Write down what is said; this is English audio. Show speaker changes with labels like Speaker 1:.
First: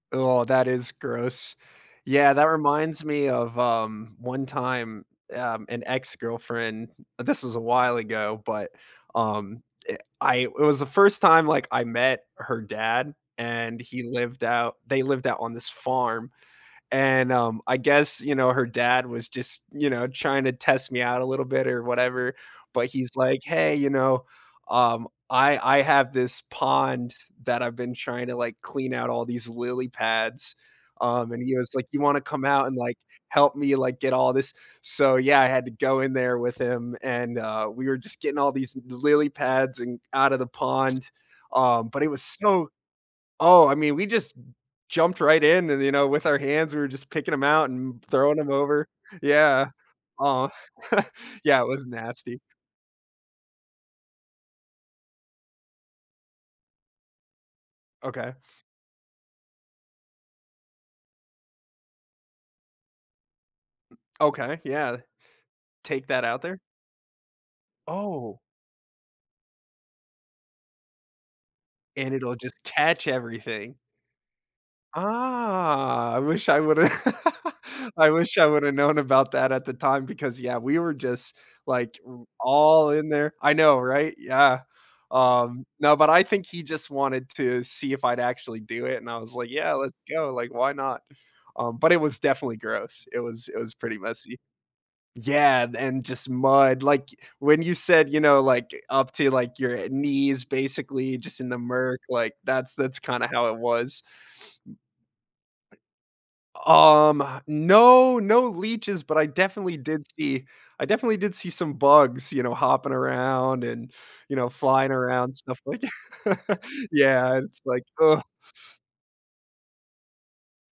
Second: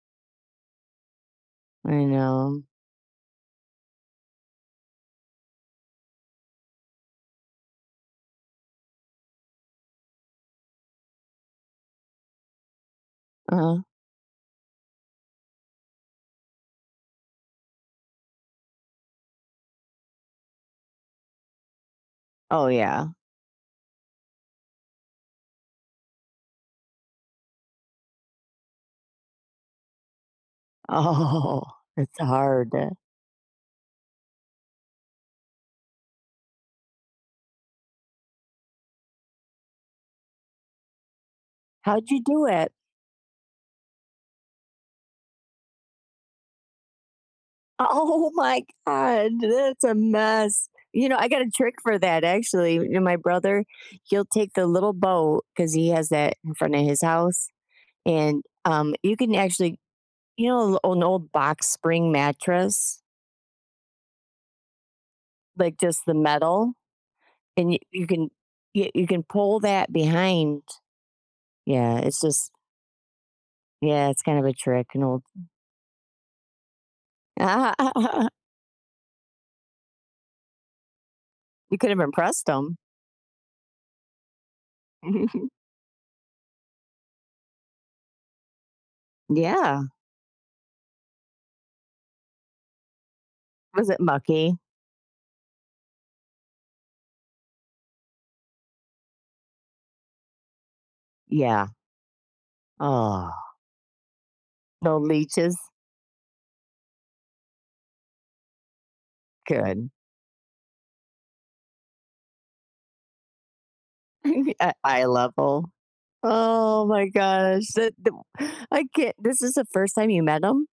Speaker 1: Oh, that is gross.
Speaker 2: I
Speaker 1: Yeah, that
Speaker 2: know.
Speaker 1: reminds me of, um, one time, um, an ex-girlfriend this was a while ago, but, um, eh, I it was the 1st time, like, I met her dad, and
Speaker 2: Uh-huh.
Speaker 1: he lived out they lived out on this farm, and, um, I guess, you know, her dad was just, you know, trying to test me out, a little bit, or whatever,
Speaker 2: Oh,
Speaker 1: but
Speaker 2: yeah.
Speaker 1: he's like, "Hey, you know? Um, I I have this pond that I've been trying to, like, clean out all these lily pads." Um, and he
Speaker 2: Oh,
Speaker 1: was like, "You
Speaker 2: it's
Speaker 1: wanna come out
Speaker 2: hard.
Speaker 1: and, like, help me, like, get all this" so, yeah, I had to go in there with him, and, uh, we were just getting all these l lily pads and out of the pond, um, but
Speaker 2: How'd
Speaker 1: it was
Speaker 2: you do
Speaker 1: so
Speaker 2: it?
Speaker 1: oh, I mean, we just jumped right in and, you know, with our hands, we were just picking 'em out
Speaker 2: O
Speaker 1: and
Speaker 2: oh
Speaker 1: throwing 'em
Speaker 2: my
Speaker 1: over.
Speaker 2: god,
Speaker 1: Yeah.
Speaker 2: that's a
Speaker 1: Aw.
Speaker 2: mess. You know, I got a
Speaker 1: Yeah, it
Speaker 2: trick
Speaker 1: was
Speaker 2: for that
Speaker 1: nasty.
Speaker 2: actually, you know, my brother, he'll take the little boat 'cause he has that in front of his house,
Speaker 1: Okay.
Speaker 2: and, um, you can actually you know, a l an old box spring mattress?
Speaker 1: Okay, yeah.
Speaker 2: Like, just
Speaker 1: Take
Speaker 2: the
Speaker 1: that out there?
Speaker 2: metal and you you can
Speaker 1: Oh.
Speaker 2: yeah, you can pull that behind. Yeah,
Speaker 1: And
Speaker 2: it's
Speaker 1: it'll
Speaker 2: just
Speaker 1: just catch everything.
Speaker 2: Yeah, it's kind of a trick, an old
Speaker 1: Ah, I wish I woulda I wish I woulda known about that at the time because, yeah, we were just,
Speaker 2: You
Speaker 1: like,
Speaker 2: could've
Speaker 1: w
Speaker 2: impressed 'em.
Speaker 1: all in there. I know, right? Yeah. Um, no, but I think he just wanted to see if I'd actually do it, and I was like, "Yeah,
Speaker 2: Yeah.
Speaker 1: let's go, like, why not?" Um, but it was definitely gross. It was it was
Speaker 2: Was
Speaker 1: pretty
Speaker 2: it
Speaker 1: messy.
Speaker 2: mucky?
Speaker 1: Yeah, and and just mud, like, when you said, you know, like, up to, like, your, uh, knees, basically, just in the
Speaker 2: Yeah.
Speaker 1: murk, like, that's that's kinda
Speaker 2: Ugh.
Speaker 1: how it was.
Speaker 2: No leeches?
Speaker 1: Um, no, no leeches, but I definitely
Speaker 2: Good.
Speaker 1: did see I definitely did see some bugs, you know, hopping around and, you know,
Speaker 2: At
Speaker 1: flying
Speaker 2: eye
Speaker 1: around stuff
Speaker 2: level?
Speaker 1: like
Speaker 2: Oh my
Speaker 1: Yeah, and it's
Speaker 2: gosh,
Speaker 1: like,
Speaker 2: it th
Speaker 1: "Ugh."
Speaker 2: I can this is the 1st time you met him?